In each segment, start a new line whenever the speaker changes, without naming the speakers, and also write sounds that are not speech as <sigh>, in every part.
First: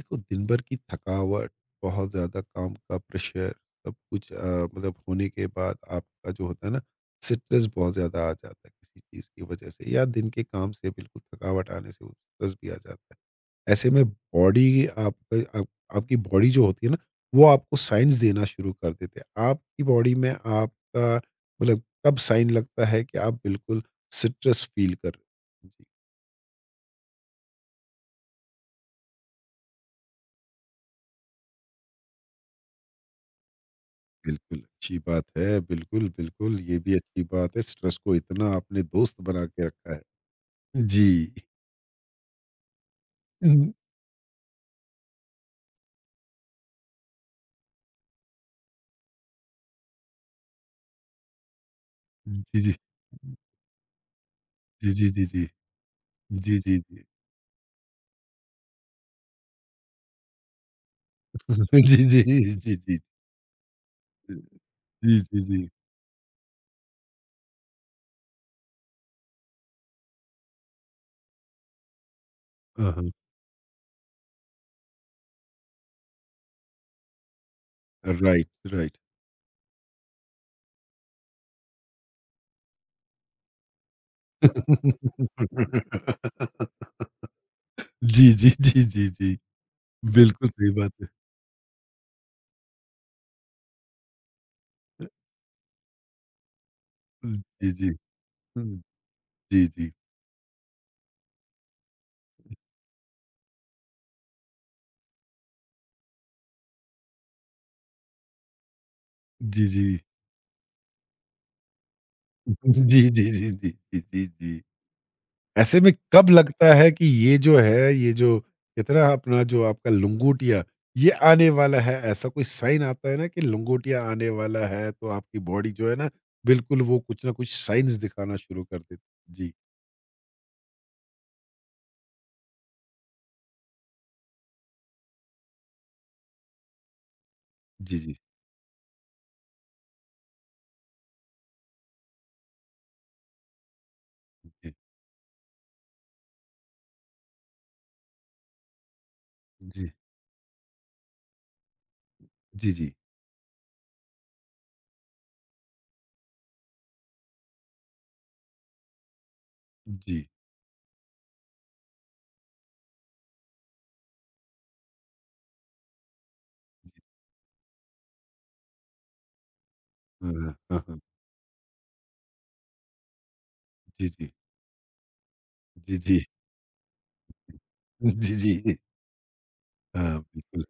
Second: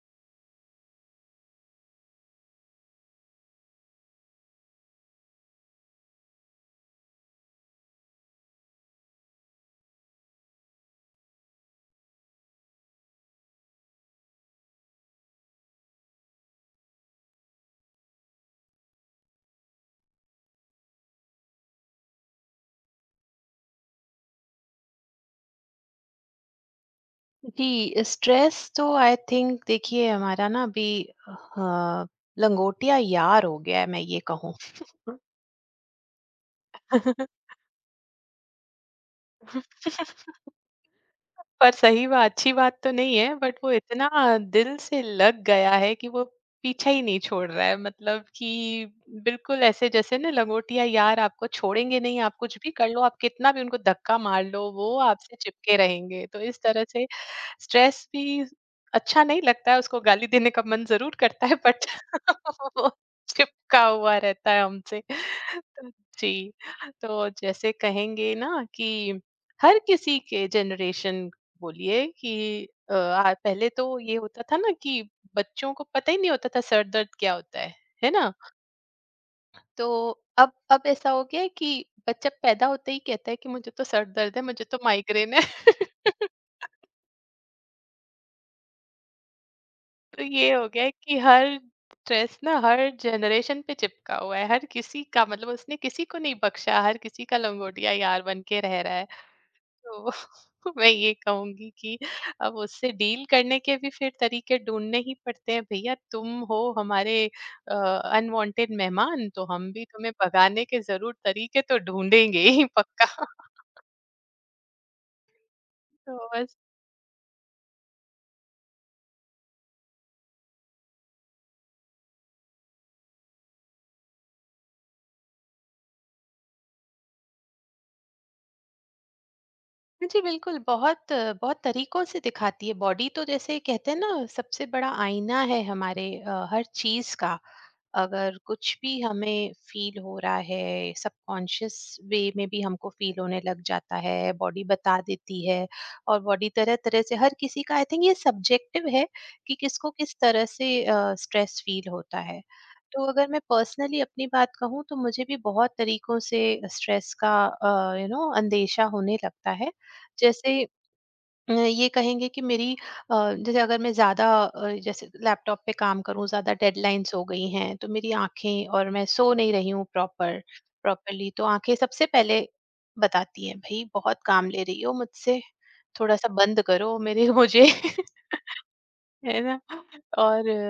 देखो दिन भर की थकावट, बहुत ज़्यादा काम का प्रेशर, सब कुछ मतलब होने के बाद आपका जो होता है ना स्ट्रेस बहुत ज़्यादा आ जाता है किसी चीज़ की वजह से या दिन के काम से बिल्कुल थकावट आने से वो स्ट्रेस भी आ जाता है। ऐसे में बॉडी आपका आप आपकी बॉडी जो होती है ना वो आपको साइन्स देना शुरू कर देते हैं। आपकी बॉडी में आपका मतलब कब साइन लगता है कि आप बिल्कुल स्ट्रेस फ़ील कर रहे हो?
जी, स्ट्रेस तो आई थिंक देखिए हमारा ना अभी अ, लंगोटिया यार हो गया है मैं ये कहूँ।
बिल्कुल, अच्छी बात है। बिल्कुल, बिल्कुल, ये भी अच्छी
<laughs>
बात है। स्ट्रेस को इतना आपने दोस्त बना के रखा है। जी।
पर सही बात अच्छी बात तो नहीं है बट वो
हुँ।
इतना दिल से लग गया है कि वो पीछा ही नहीं छोड़ रहा है मतलब कि बिल्कुल ऐसे जैसे ना लंगोटिया यार आपको छोड़ेंगे नहीं, आप कुछ
जी,
भी
जी।
कर लो, आप कितना भी उनको धक्का मार लो,
जी,
वो
जी, जी,
आपसे
जी।
चिपके रहेंगे। तो
जी,
इस
जी,
तरह
जी।
से स्ट्रेस भी अच्छा नहीं लगता है, उसको गाली देने का मन जरूर करता है बट
<laughs> जी, जी,
<laughs>
जी,
वो
जी।
चिपका हुआ रहता है हमसे।
जी, जी, जी।
तो जी, तो जैसे कहेंगे ना कि हर किसी के जनरेशन बोलिए कि
हाँ, हाँ।
पहले तो ये होता था ना कि बच्चों को पता ही नहीं होता था सर दर्द क्या होता है ना।
Right, right.
तो अब ऐसा हो गया है कि बच्चा पैदा होते ही कहता है कि मुझे तो सर दर्द है, मुझे तो माइग्रेन है। <laughs>
<laughs> जी, जी, जी, जी, जी।
तो
बिल्कुल
ये हो
सही
गया है
बात है।
कि हर स्ट्रेस ना हर जनरेशन पे चिपका हुआ है, हर किसी का, मतलब उसने किसी को नहीं बख्शा, हर किसी का
जी,
लंगोटिया
जी।
यार बन के रह रहा है।
जी, जी।
तो <laughs> मैं ये कहूँगी कि अब उससे डील करने के भी फिर तरीके ढूँढने ही पड़ते हैं। भैया तुम हो हमारे अनवांटेड मेहमान, तो
जी,
हम भी
जी।
तुम्हें भगाने के ज़रूर तरीके तो ढूँढेंगे ही
<laughs> जी,
पक्का।
जी, जी,
<laughs>
जी, जी, जी, जी। ऐसे में
तो
कब
बस
लगता है कि ये जो है, ये जो इतना अपना जो आपका लंगोटिया, ये आने वाला है? ऐसा कोई साइन आता है ना कि लंगोटिया आने वाला है, तो आपकी बॉडी जो है ना, बिल्कुल वो कुछ ना कुछ साइन्स दिखाना शुरू कर देती। जी।
जी बिल्कुल, बहुत बहुत तरीकों से दिखाती है बॉडी। तो जैसे कहते हैं ना सबसे बड़ा आईना है हमारे हर चीज़ का।
जी, जी।
अगर कुछ भी हमें फ़ील हो रहा है सबकॉन्शियस वे में भी हमको फ़ील होने लग जाता है, बॉडी बता देती है। और बॉडी तरह-तरह से हर किसी का आई थिंक ये सब्जेक्टिव है कि
जी,
किसको
जी,
किस तरह से स्ट्रेस फ़ील होता है।
जी, जी,
तो अगर मैं पर्सनली अपनी बात कहूँ तो मुझे भी बहुत तरीकों से स्ट्रेस का यू नो अंदेशा होने लगता है।
जी।
जैसे ये कहेंगे कि मेरी जैसे अगर मैं ज़्यादा जैसे लैपटॉप पे काम करूँ, ज़्यादा डेडलाइंस हो गई हैं, तो मेरी आँखें और मैं सो नहीं रही हूँ
हाँ, हाँ, हाँ, हाँ।
प्रॉपरली, तो आँखें सबसे पहले बताती हैं, "भई
जी,
बहुत
जी।
काम ले रही हो मुझसे,
जी, जी।
थोड़ा-सा बंद करो मेरे मुझे।" <laughs>
<laughs> जी, जी।
है ना?
हाँ,
और
बिल्कुल।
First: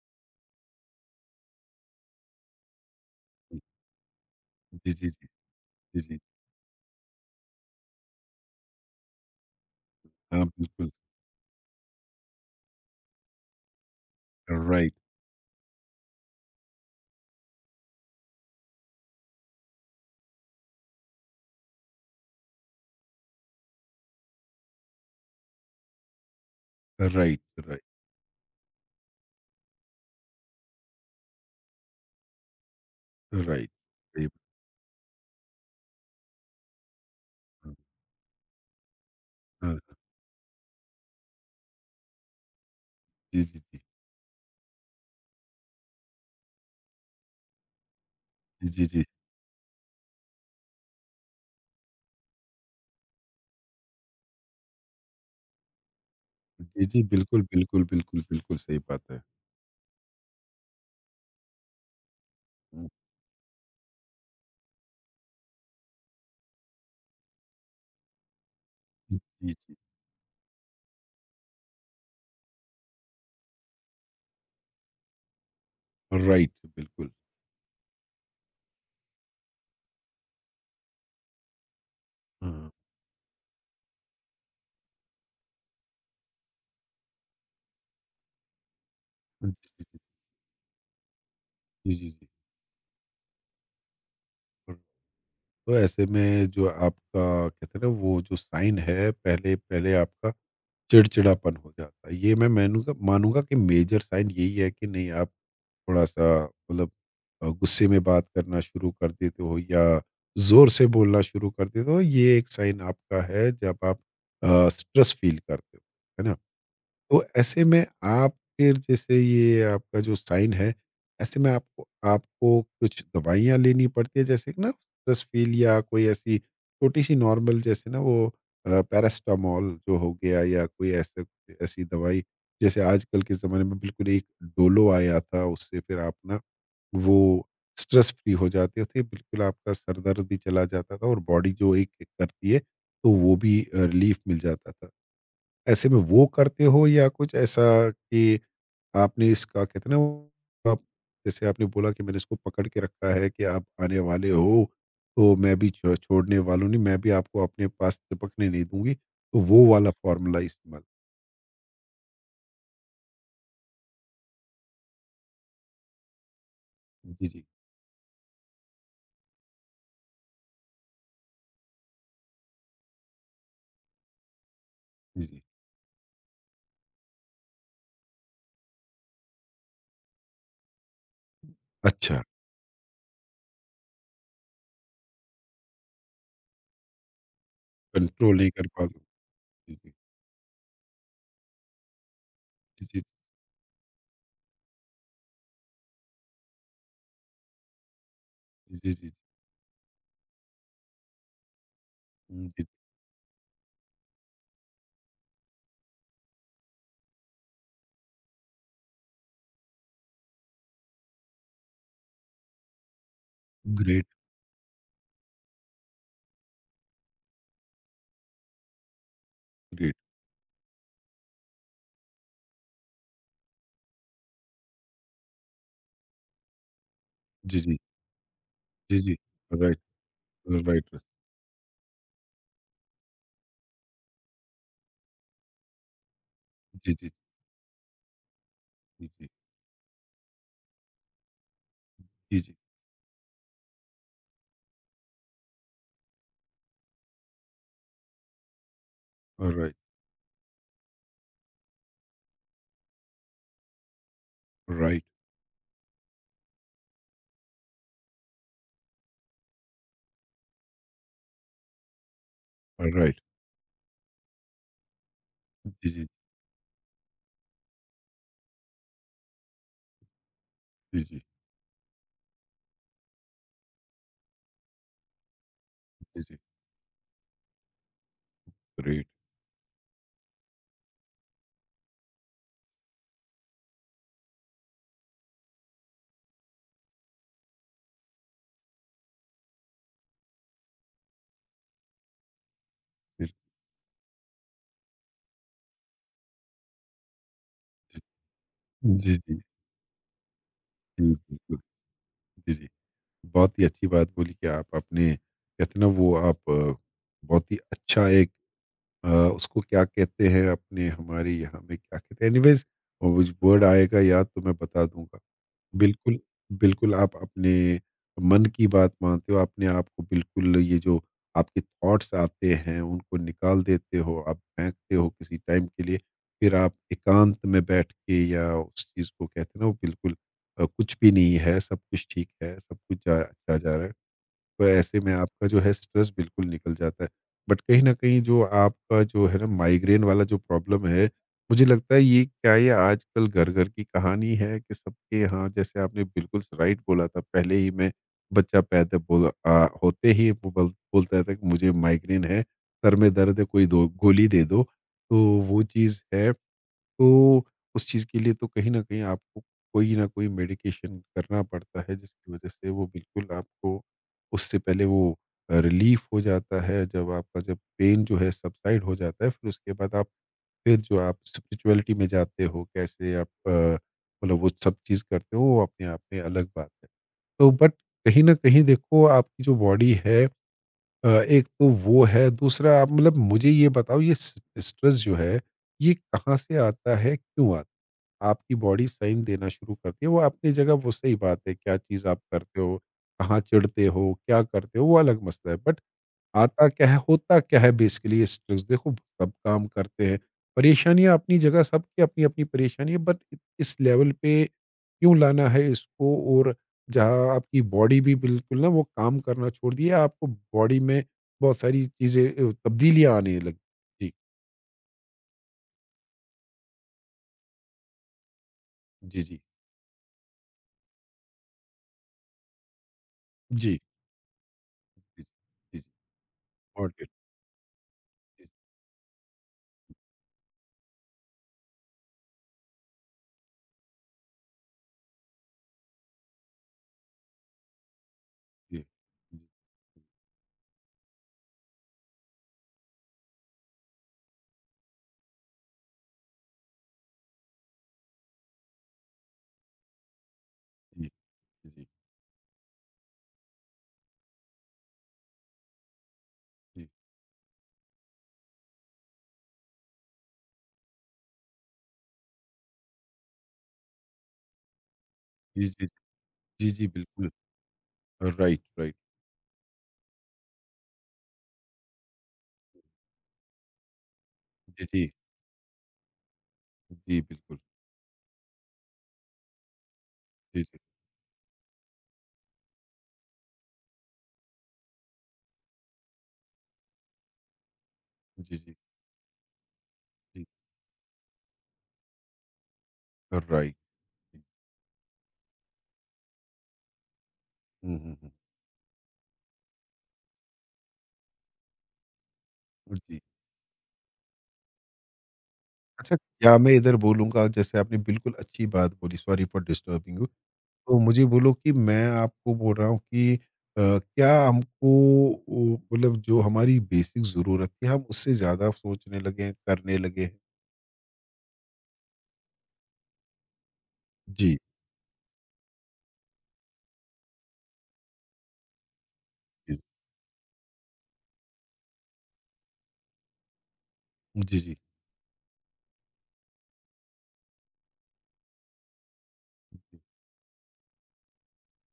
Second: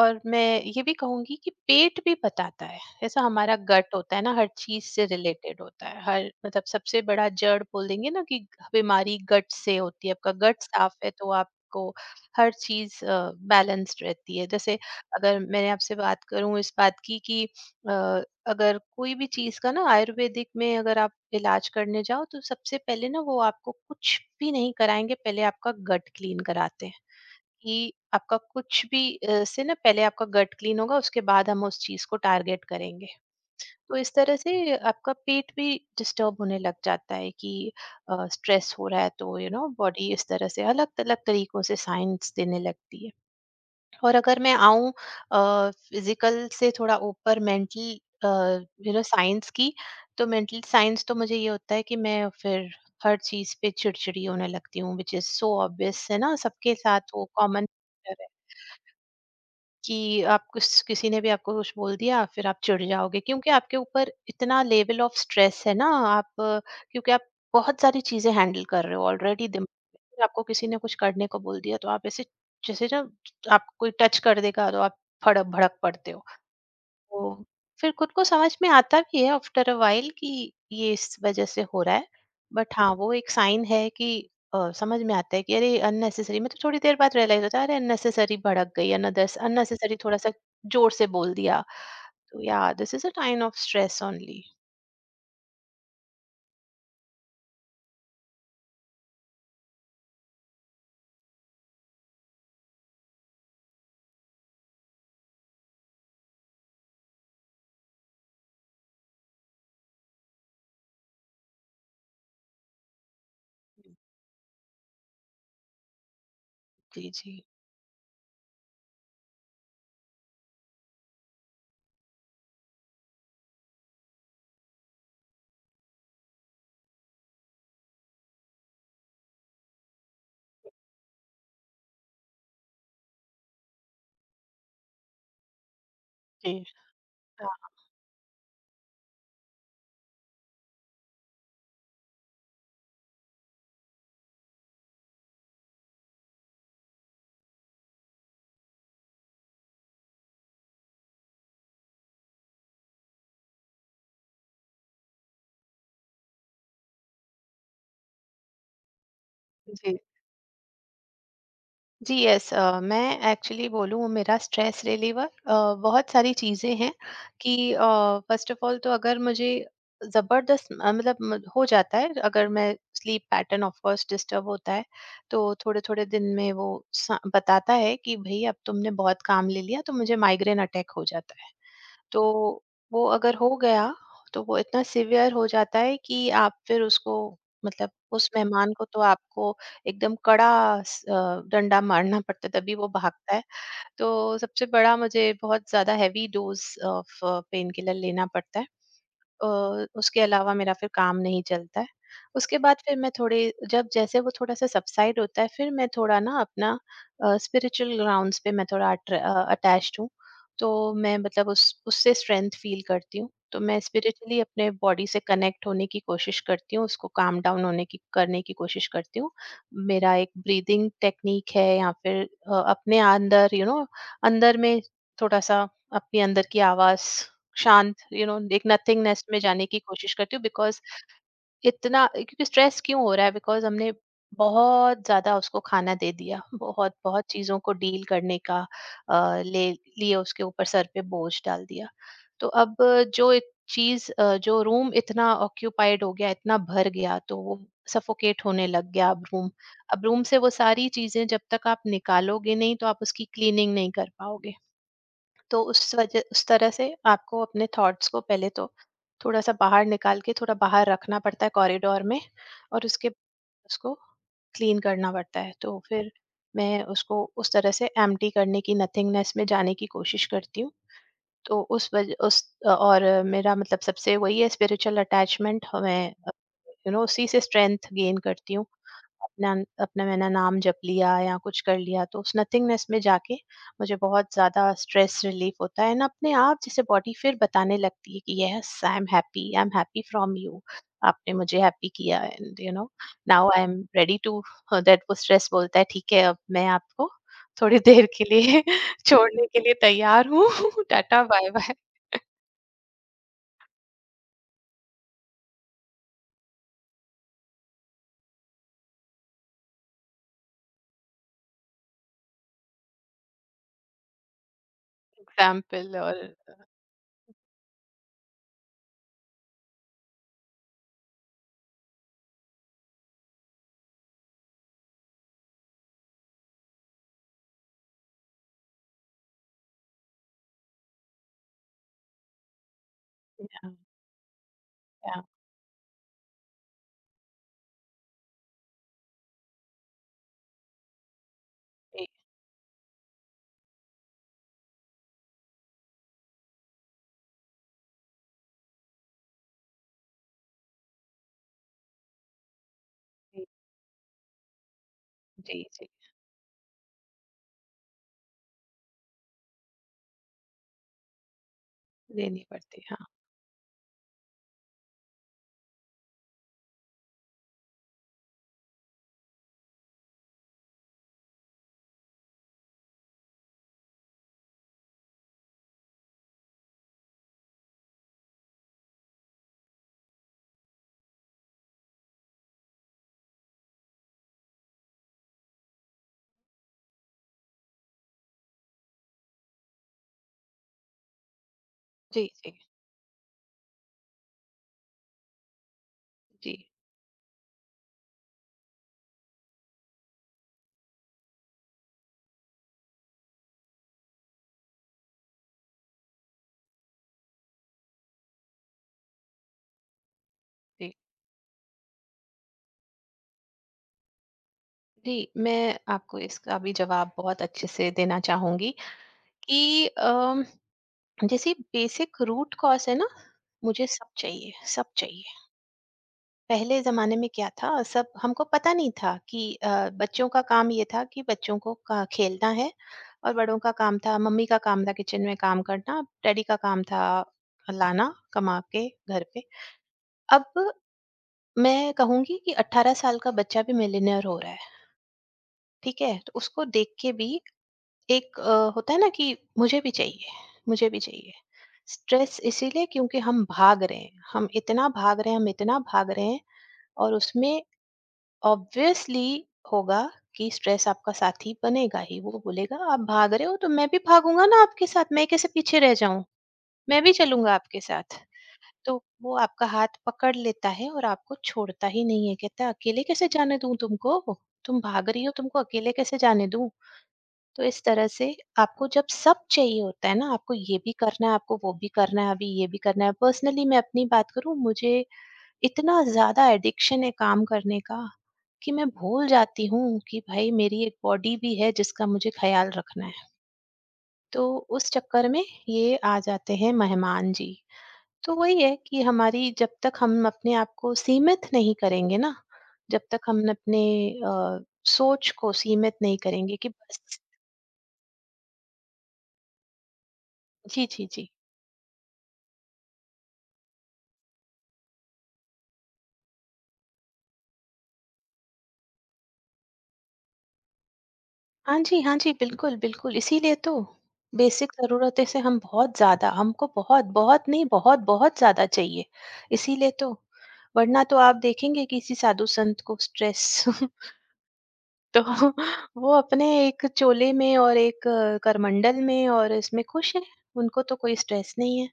और मैं ये भी कहूँगी कि पेट भी बताता है, ऐसा हमारा गट होता है ना हर चीज़
जी,
से
जी, जी।
रिलेटेड होता
जी,
है,
जी।
हर मतलब सबसे बड़ा जड़ बोलेंगे ना कि बीमारी गट से होती है, आपका
हाँ,
गट
बिल्कुल।
साफ है तो आपको हर चीज़ बैलेंस्ड रहती है। जैसे
राइट,
अगर मैंने आपसे बात करूँ इस बात की कि अ, अगर कोई भी चीज़ का ना आयुर्वेदिक में अगर आप इलाज करने जाओ तो सबसे पहले ना वो आपको कुछ भी नहीं कराएँगे, पहले आपका गट क्लीन कराते हैं।
राइट, राइट,
कि आपका कुछ भी से ना पहले आपका गट क्लीन होगा, उसके बाद हम उस चीज को टारगेट करेंगे।
राइट।
तो इस तरह से आपका पेट भी डिस्टर्ब होने लग जाता है कि
हाँ,
स्ट्रेस हो रहा है। तो यू नो
हाँ।
बॉडी इस तरह से अलग अलग तरीकों से साइंस देने लगती है।
जी, जी, जी।
और अगर मैं आऊँ फिजिकल से थोड़ा ऊपर मेंटल
जी, जी,
यू नो
जी।
साइंस की, तो मेंटल साइंस तो मुझे ये होता है कि मैं फिर हर चीज़ पे चिड़चिड़ी होने लगती हूँ, विच इज़ सो ऑब्वियस है ना, सबके
जी, जी,
साथ वो
बिल्कुल,
कॉमन
बिल्कुल,
है
बिल्कुल, बिल्कुल सही बात है।
कि आप कुछ किसी ने भी आपको कुछ बोल दिया फिर आप चिढ़
हुँ,
जाओगे क्योंकि आपके ऊपर इतना लेवल ऑफ स्ट्रेस है ना, आप क्योंकि आप बहुत सारी चीजें हैंडल कर रहे हो
हुँ,
ऑलरेडी
जी,
दिमाग
जी,
में, फिर आपको किसी ने कुछ करने को बोल दिया तो आप ऐसे जैसे ना आपको कोई टच कर देगा तो आप फड़क भड़क पड़ते हो।
राइट बिल्कुल।
तो फिर खुद को समझ में आता भी है आफ्टर अ व्हाइल कि ये इस वजह से हो रहा है।
हाँ,
बट हाँ वो एक साइन है कि समझ में आता है कि अरे अननेसेसरी, मतलब थोड़ी देर बाद रियलाइज होता है अरे अननेसेसरी भड़क गई, अनदर
जी,
अननेसेसरी
जी,
थोड़ा सा जोर से बोल दिया।
जी, जी, जी।
तो या this is a sign of stress only.
और तो ऐसे में जो आपका कहते हैं ना वो जो साइन है पहले पहले आपका चिड़चिड़ापन हो जाता है। ये मैं मैनूँगा मानूँगा कि मेजर साइन यही है कि नहीं आप थोड़ा-सा मतलब गुस्से में बात करना शुरू कर देते हो या ज़ोर से बोलना शुरू कर देते हो, ये एक साइन आपका है जब आप स्ट्रेस फ़ील करते हो, है ना?
जी
तो
जी
ऐसे में आप फिर जैसे ये आपका जो साइन है, ऐसे में आपको आपको कुछ दवाइयाँ लेनी पड़ती है जैसे कि ना स्ट्रेस फील या कोई ऐसी छोटी-सी नॉर्मल जैसे ना वो पैरास्टामोल जो हो गया या कोई ऐसे ऐसी दवाई जैसे आजकल के ज़माने में बिल्कुल एक डोलो आया था उससे फिर आप ना
जी।
वो
हाँ।
स्ट्रेस फ्री हो जाते थे, बिल्कुल आपका सर दर्द भी चला जाता था और बॉडी जो एक करती है, तो वो भी रिलीफ मिल जाता था। ऐसे में वो करते हो या कुछ ऐसा कि आपने इसका कहते हैं ना वो, आप जैसे आपने बोला कि मैंने इसको पकड़ के रखा है कि आप आने वाले हो तो मैं भी छोड़ने वालों नहीं मैं भी आपको अपने पास चिपकने नहीं दूंगी तो वो वाला
जी
फॉर्मूला इस्तेमाल।
जी यस। मैं एक्चुअली बोलूँ मेरा स्ट्रेस रिलीवर बहुत सारी चीज़ें हैं
जी जी
कि फर्स्ट ऑफ ऑल तो अगर मुझे ज़बरदस्त हो जाता है। अगर मैं sleep pattern of course disturb होता है
जी जी।
तो थोड़े थोड़े दिन में वो बताता है कि भाई अब तुमने बहुत काम ले लिया, तो मुझे माइग्रेन अटैक हो जाता है।
अच्छा।
तो वो अगर हो गया तो वो इतना सिवियर हो जाता है कि आप फिर उसको मतलब उस
कंट्रोल नहीं कर
मेहमान को
पाते।
तो आपको
जी जी
एकदम कड़ा डंडा मारना पड़ता है तभी वो
जी
भागता है। तो सबसे बड़ा मुझे बहुत ज्यादा heavy dose of pain killer लेना पड़ता है।
जी जी जी
उसके अलावा मेरा फिर काम नहीं चलता है। उसके
जी।
बाद फिर मैं थोड़े जब जैसे वो थोड़ा-सा सबसाइड होता है, फिर मैं थोड़ा ना अपना स्पिरिचुअल ग्राउंड्स पे मैं थोड़ा अटैच्ड हूँ। तो मैं मतलब उस उससे स्ट्रेंथ फील करती हूँ। तो मैं
ग्रेट।
स्पिरिचुअली अपने बॉडी से कनेक्ट होने की कोशिश करती हूँ, उसको काम डाउन होने की करने की कोशिश करती हूँ।
ग्रेट।
मेरा एक ब्रीदिंग टेक्नीक है या फिर अपने अंदर यू you नो know, अंदर में थोड़ा-सा अपने अंदर की आवाज़
जी जी
शांत, यू नो एक
जी जी।
नथिंगनेस में जाने की
राइट।
कोशिश करती हूँ बिकॉज
राइट।
इतना, क्योंकि स्ट्रेस क्यों हो रहा है बिकॉज हमने बहुत ज्यादा उसको खाना दे दिया,
जी
बहुत
जी
बहुत चीजों को डील करने का
जी जी
ले लिए उसके ऊपर सर पे बोझ डाल दिया।
जी
तो
जी।
अब जो एक चीज जो रूम इतना ऑक्यूपाइड हो गया, इतना भर गया तो वो सफोकेट होने लग गया।
राइट,
अब रूम से वो सारी चीजें जब तक आप निकालोगे नहीं तो आप उसकी क्लीनिंग नहीं कर पाओगे।
राइट,
तो उस तरह से आपको अपने थॉट्स को पहले तो थोड़ा सा बाहर निकाल के थोड़ा बाहर रखना पड़ता है कॉरिडोर में, और उसके
राइट।
उसको क्लीन करना पड़ता है। तो
जी जी
फिर मैं उसको उस तरह से एम्प्टी करने की, नथिंगनेस में जाने की कोशिश करती हूँ।
जी जी
तो उस वजह उस और मेरा मतलब सबसे वही है स्पिरिचुअल अटैचमेंट। मैं
जी।
यू नो उसी से स्ट्रेंथ गेन करती हूँ।
ग्रेट।
अपना अपना मैंने नाम जप लिया या कुछ कर लिया तो उस नथिंगनेस में जाके मुझे बहुत ज्यादा स्ट्रेस रिलीफ होता है। एंड अपने आप जैसे बॉडी फिर बताने लगती है कि yes I am happy, I am happy from you, आपने मुझे हैप्पी किया एंड यू नो
फिर
now I am ready to that, वो स्ट्रेस बोलता है ठीक है अब मैं आपको थोड़ी देर के लिए <laughs>
जी, जी।
छोड़ने के लिए तैयार हूँ। <laughs>
हुँ,
टाटा बाय
बिल्कुल।
बाय
जी, जी। बहुत ही अच्छी बात बोली कि आप अपने कहते ना वो आप बहुत ही अच्छा एक अ, उसको क्या कहते हैं अपने हमारे यहाँ में क्या कहते हैं? एनीवेज़ वो वर्ड आएगा याद तो मैं बता दूँगा।
एग्जाम्पल और
बिल्कुल, बिल्कुल आप अपने मन की बात मानते हो, अपने आप को बिल्कुल ये जो आपके थॉट्स आते हैं उनको निकाल देते हो, आप फेंकते हो किसी टाइम के लिए, फिर आप एकांत में बैठ के या उस चीज़ को कहते हैं ना वो बिल्कुल कुछ भी नहीं है, सब कुछ ठीक है, सब कुछ जा अच्छा जा
हाँ,
रहा है। तो ऐसे में
हाँ,
आपका जो है स्ट्रेस बिल्कुल निकल जाता है। बट कहीं न कहीं जो आपका जो है ना माइग्रेन वाला जो प्रॉब्लम है, मुझे लगता है
जी,
ये क्या ये आजकल घर-घर की कहानी है कि सबके यहाँ जैसे आपने बिल्कुल राइट बोला था पहले ही मैं बच्चा पैदा बोला होते ही वो बल बोलता था कि मुझे माइग्रेन है, सर में दर्द है
जी,
कोई दो गोली दे दो। तो वो
जी, जी,
चीज़ है तो उस चीज़ के लिए तो कहीं न कहीं आपको कोई ना कोई मेडिकेशन करना पड़ता है, जिसकी
देनी
वज़ह से
पड़ती
वो
है, हाँ,
बिल्कुल आपको उससे पहले वो रिलीफ़ हो जाता है। जब पेन जो है सबसाइड हो जाता है, फिर उसके बाद आप फिर जो आप स्पिरिचुअलिटी में जाते हो, कैसे आप मतलब वो सब चीज़ करते हो, वो अपने आप में अलग बात है। तो बट कहीं न कहीं देखो आपकी जो बॉडी है एक तो वो है, दूसरा आप मतलब मुझे ये बताओ ये स स्ट्रेस जो है, ये कहाँ से आता है, क्यों आता है? आपकी बॉडी साइन देना शुरू करती है। वो अपनी जगह वो सही बात है, क्या चीज़ आप
जी, जी,
करते हो, कहाँ चिढ़ते हो, क्या करते हो, वो अलग मसला है। बट
जी,
आता क्या है, होता क्या है बेसिकली ये स्ट्रेस देखो सब काम करते हैं। परेशानियाँ अपनी जगह सबकी अपनी-अपनी परेशानी है बट इस लेवल पे क्यों लाना है इसको। और जहाँ आपकी बॉडी भी बिल्कुल ना वो काम करना छोड़ दिए, आपको बॉडी
जी,
में बहुत सारी चीज़ें तब्दीलियाँ आने लगी। जी,
जी, मैं आपको इसका भी जवाब बहुत अच्छे से देना चाहूँगी
जी, जी।
कि जैसे बेसिक रूट कॉज़ है ना,
जी,
मुझे सब चाहिए, सब
जी, जी,
चाहिए।
जी, जी।
पहले
और जी,
ज़माने में क्या था, सब हमको पता नहीं था कि बच्चों का काम ये था कि बच्चों को का खेलना है, और बड़ों का काम था, मम्मी का काम था किचन में काम करना, डैडी का काम था लाना कमा
जी।
के घर पे। अब मैं कहूंगी कि 18 साल का बच्चा भी मिलियनेयर हो रहा है, ठीक है? तो उसको देख के भी एक होता है ना कि मुझे भी चाहिए, मुझे भी
जी,
चाहिए।
जी, जी,
स्ट्रेस इसीलिए क्योंकि हम भाग रहे हैं, हम इतना भाग रहे हैं, हम इतना भाग रहे हैं। और उसमें ऑब्वियसली होगा कि स्ट्रेस आपका साथी बनेगा ही, वो बोलेगा आप भाग रहे हो तो मैं भी भागूंगा ना आपके साथ, मैं कैसे
जी,
पीछे
जी,
रह जाऊं,
जी, जी,
मैं भी
बिल्कुल।
चलूंगा आपके साथ।
राइट,
तो
राइट।
वो आपका हाथ पकड़ लेता है और आपको छोड़ता ही नहीं है, कहता है अकेले कैसे जाने दूं तुमको, तुम
जी,
भाग
जी,
रही हो तुमको अकेले कैसे जाने दूं।
जी, बिल्कुल।
तो इस तरह से आपको जब सब चाहिए होता है ना, आपको
जी,
ये
जी,
भी करना है, आपको वो भी करना है, अभी ये भी करना है। पर्सनली मैं अपनी बात करूं, मुझे इतना ज़्यादा एडिक्शन है काम करने का
जी,
कि
जी,
मैं भूल जाती हूँ कि
जी,
भाई मेरी एक बॉडी भी है जिसका मुझे ख्याल रखना है।
राइट।
तो उस चक्कर में ये आ जाते हैं मेहमान जी।
हुँ, हुँ, हुँ।
तो वही है कि हमारी जब तक हम अपने आप को सीमित नहीं करेंगे ना, जब
जी।
तक हम अपने अ, सोच को सीमित
अच्छा,
नहीं
क्या
करेंगे कि
मैं इधर
बस
बोलूँगा जैसे आपने बिल्कुल अच्छी बात बोली, सॉरी फॉर डिस्टर्बिंग यू।
जी,
तो
जी,
मुझे
जी।
बोलो कि मैं आपको बोल रहा हूँ कि क्या हमको ओ, मतलब जो हमारी बेसिक ज़रूरत थी, हम उससे ज़्यादा सोचने लगे हैं, करने लगे हैं?
हाँ जी, हाँ जी, बिल्कुल, बिल्कुल, इसीलिए तो
जी,
बेसिक ज़रूरतें से हम बहुत ज़्यादा हमको बहुत, बहुत नहीं बहुत-बहुत ज़्यादा चाहिए,
जी,
इसीलिए तो। वरना तो आप देखेंगे किसी साधु संत को स्ट्रेस। <laughs>
जी, जी, जी,
तो वो अपने एक चोले में और एक करमंडल में और इसमें
जी,
खुश हैं, उनको तो कोई स्ट्रेस नहीं है।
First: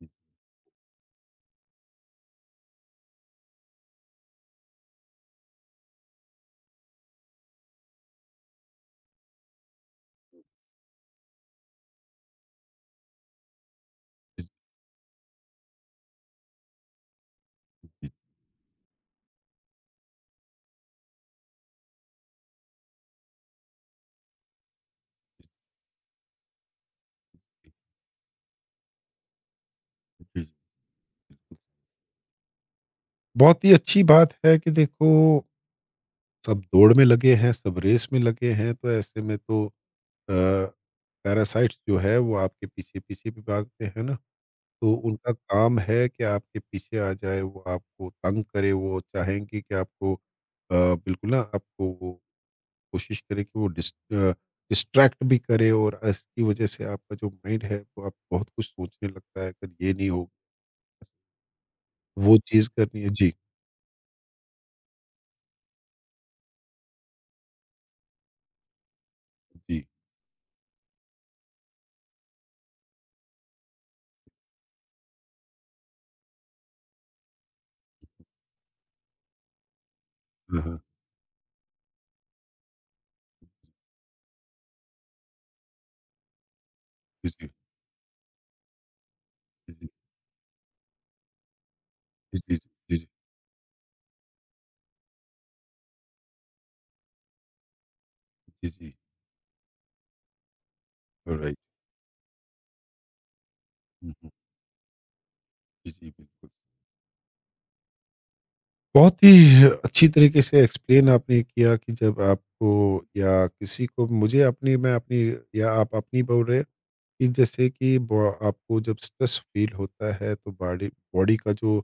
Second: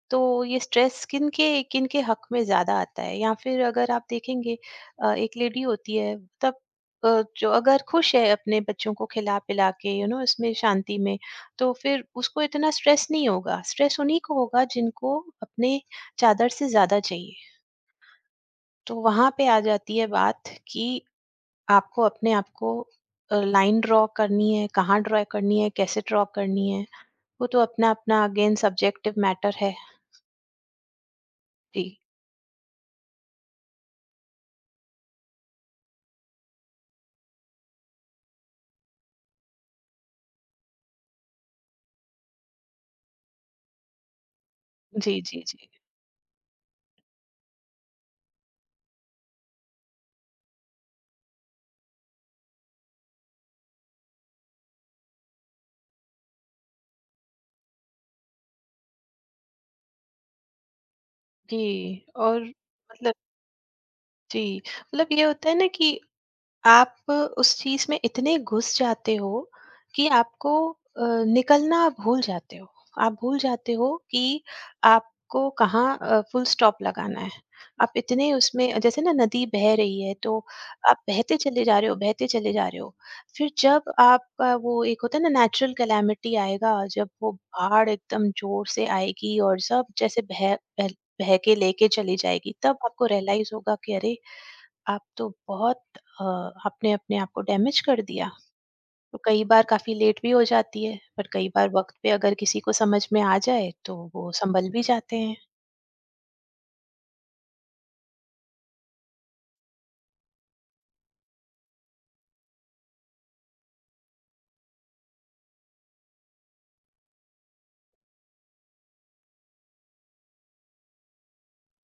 जी,
तो ये स्ट्रेस किन के हक में ज्यादा आता है, या फिर अगर आप देखेंगे एक लेडी होती है तब जो अगर खुश है अपने बच्चों को खिला पिला के, यू नो इसमें शांति में, तो फिर उसको इतना स्ट्रेस नहीं होगा। स्ट्रेस उन्हीं को होगा जिनको अपने चादर से ज्यादा चाहिए।
जी, जी।
तो वहां पे आ जाती है बात कि आपको अपने आप को लाइन ड्रॉ करनी है, कहाँ ड्रॉ करनी है, कैसे ड्रॉ करनी है, वो तो अपना अपना अगेन सब्जेक्टिव मैटर है।
जी।
जी
बहुत ही अच्छी बात है कि देखो सब दौड़ में लगे हैं, सब रेस में लगे हैं, तो ऐसे में तो अ, पैरासाइट्स जो है वो आपके पीछे-पीछे भी भागते हैं ना, तो
जी
उनका
जी जी
काम है कि आपके पीछे आ जाए, वो आपको तंग करे, वो चाहेंगे कि आपको बिल्कुल ना आपको वो कोशिश करे कि वो डिस्ट्रैक्ट भी करे और इसकी वजह से आपका जो माइंड है, वो आप बहुत कुछ सोचने लगता है, अगर ये नहीं हो
जी
वो
और
चीज़ करनी है।
मतलब
जी,
जी मतलब ये होता है ना कि आप उस चीज़ में इतने घुस जाते हो
जी।
कि आपको अ, निकलना भूल जाते हो। आप भूल जाते हो कि आपको कहाँ फुल स्टॉप लगाना है। आप इतने उसमें जैसे ना नदी बह रही है तो
हाँ, हाँ।
आप बहते चले जा रहे हो, बहते चले जा रहे हो। फिर जब आपका वो एक होता है ना नेचुरल कैलामिटी आएगा, जब
जी,
वो
जी।
बाढ़ एकदम ज़ोर से आएगी और
जी,
सब
जी।
जैसे बह बह बह के लेके चली
जी,
जाएगी,
जी।
तब
जी, जी।
आपको रियलाइज़ होगा कि अरे! आप तो बहुत अ, आपने अपने आप को डैमेज कर दिया।
जी, जी।
तो कई बार काफ़ी लेट भी हो जाती है, पर कई
राइट।
बार वक़्त पे अगर किसी को समझ में आ जाए, तो
हुँ, हुँ।
वो संभल भी जाते हैं।
जी, जी, बिल्कुल। बहुत ही अच्छी तरीके से एक्सप्लेन आपने किया कि जब आपको या किसी को मुझे अपनी मैं अपनी या आप अपनी बोल रहे हैं कि जैसे कि ब आपको जब स्ट्रेस फ़ील होता है तो बॉडी बॉडी का जो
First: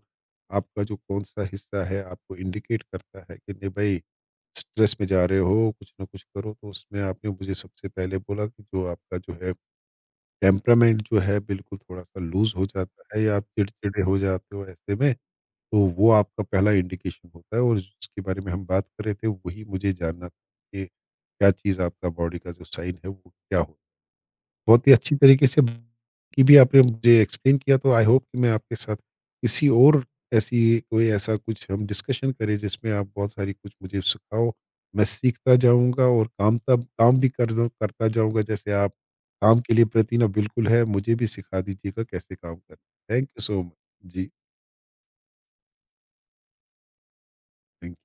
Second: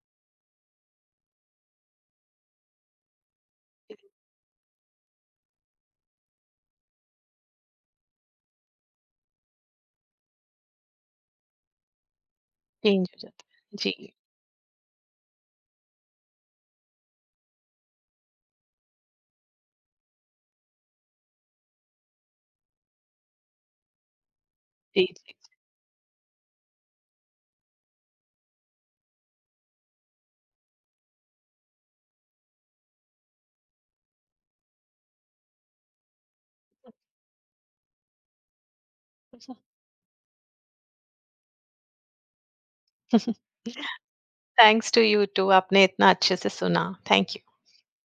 आपका जो कौन-सा हिस्सा है आपको इंडिकेट करता है कि नहीं भाई स्ट्रेस में जा रहे हो, कुछ ना कुछ करो। तो उसमें आपने मुझे सबसे पहले बोला कि जो आपका जो है टेम्परामेंट जो है बिल्कुल थोड़ा-सा लूज़ हो जाता
चेंज हो
है या आप
जाता है।
चिड़चिड़े
जी,
हो जाते हो ऐसे में तो वो आपका पहला इंडिकेशन होता है और जिसके बारे में हम बात कर रहे थे वही मुझे जानना था कि क्या चीज़ आपका बॉडी का जो साइन है वो क्या हो बहुत ही
जी,
अच्छी तरीके से की भी आपने मुझे एक्सप्लेन किया तो आई होप कि मैं आपके साथ किसी और ऐसी कोई ऐसा कुछ हम डिस्कशन करें जिसमें आप बहुत सारी कुछ मुझे सिखाओ मैं सीखता जाऊंगा और काम भी करता जाऊंगा जैसे आप
जी।
काम के लिए प्रति ना बिल्कुल है मुझे भी सिखा दीजिएगा कैसे काम करना। Thank you
<laughs>
so much. जी।
थैंक्स टू यू टू, आपने इतना अच्छे से सुना। Thank you.
थैंक।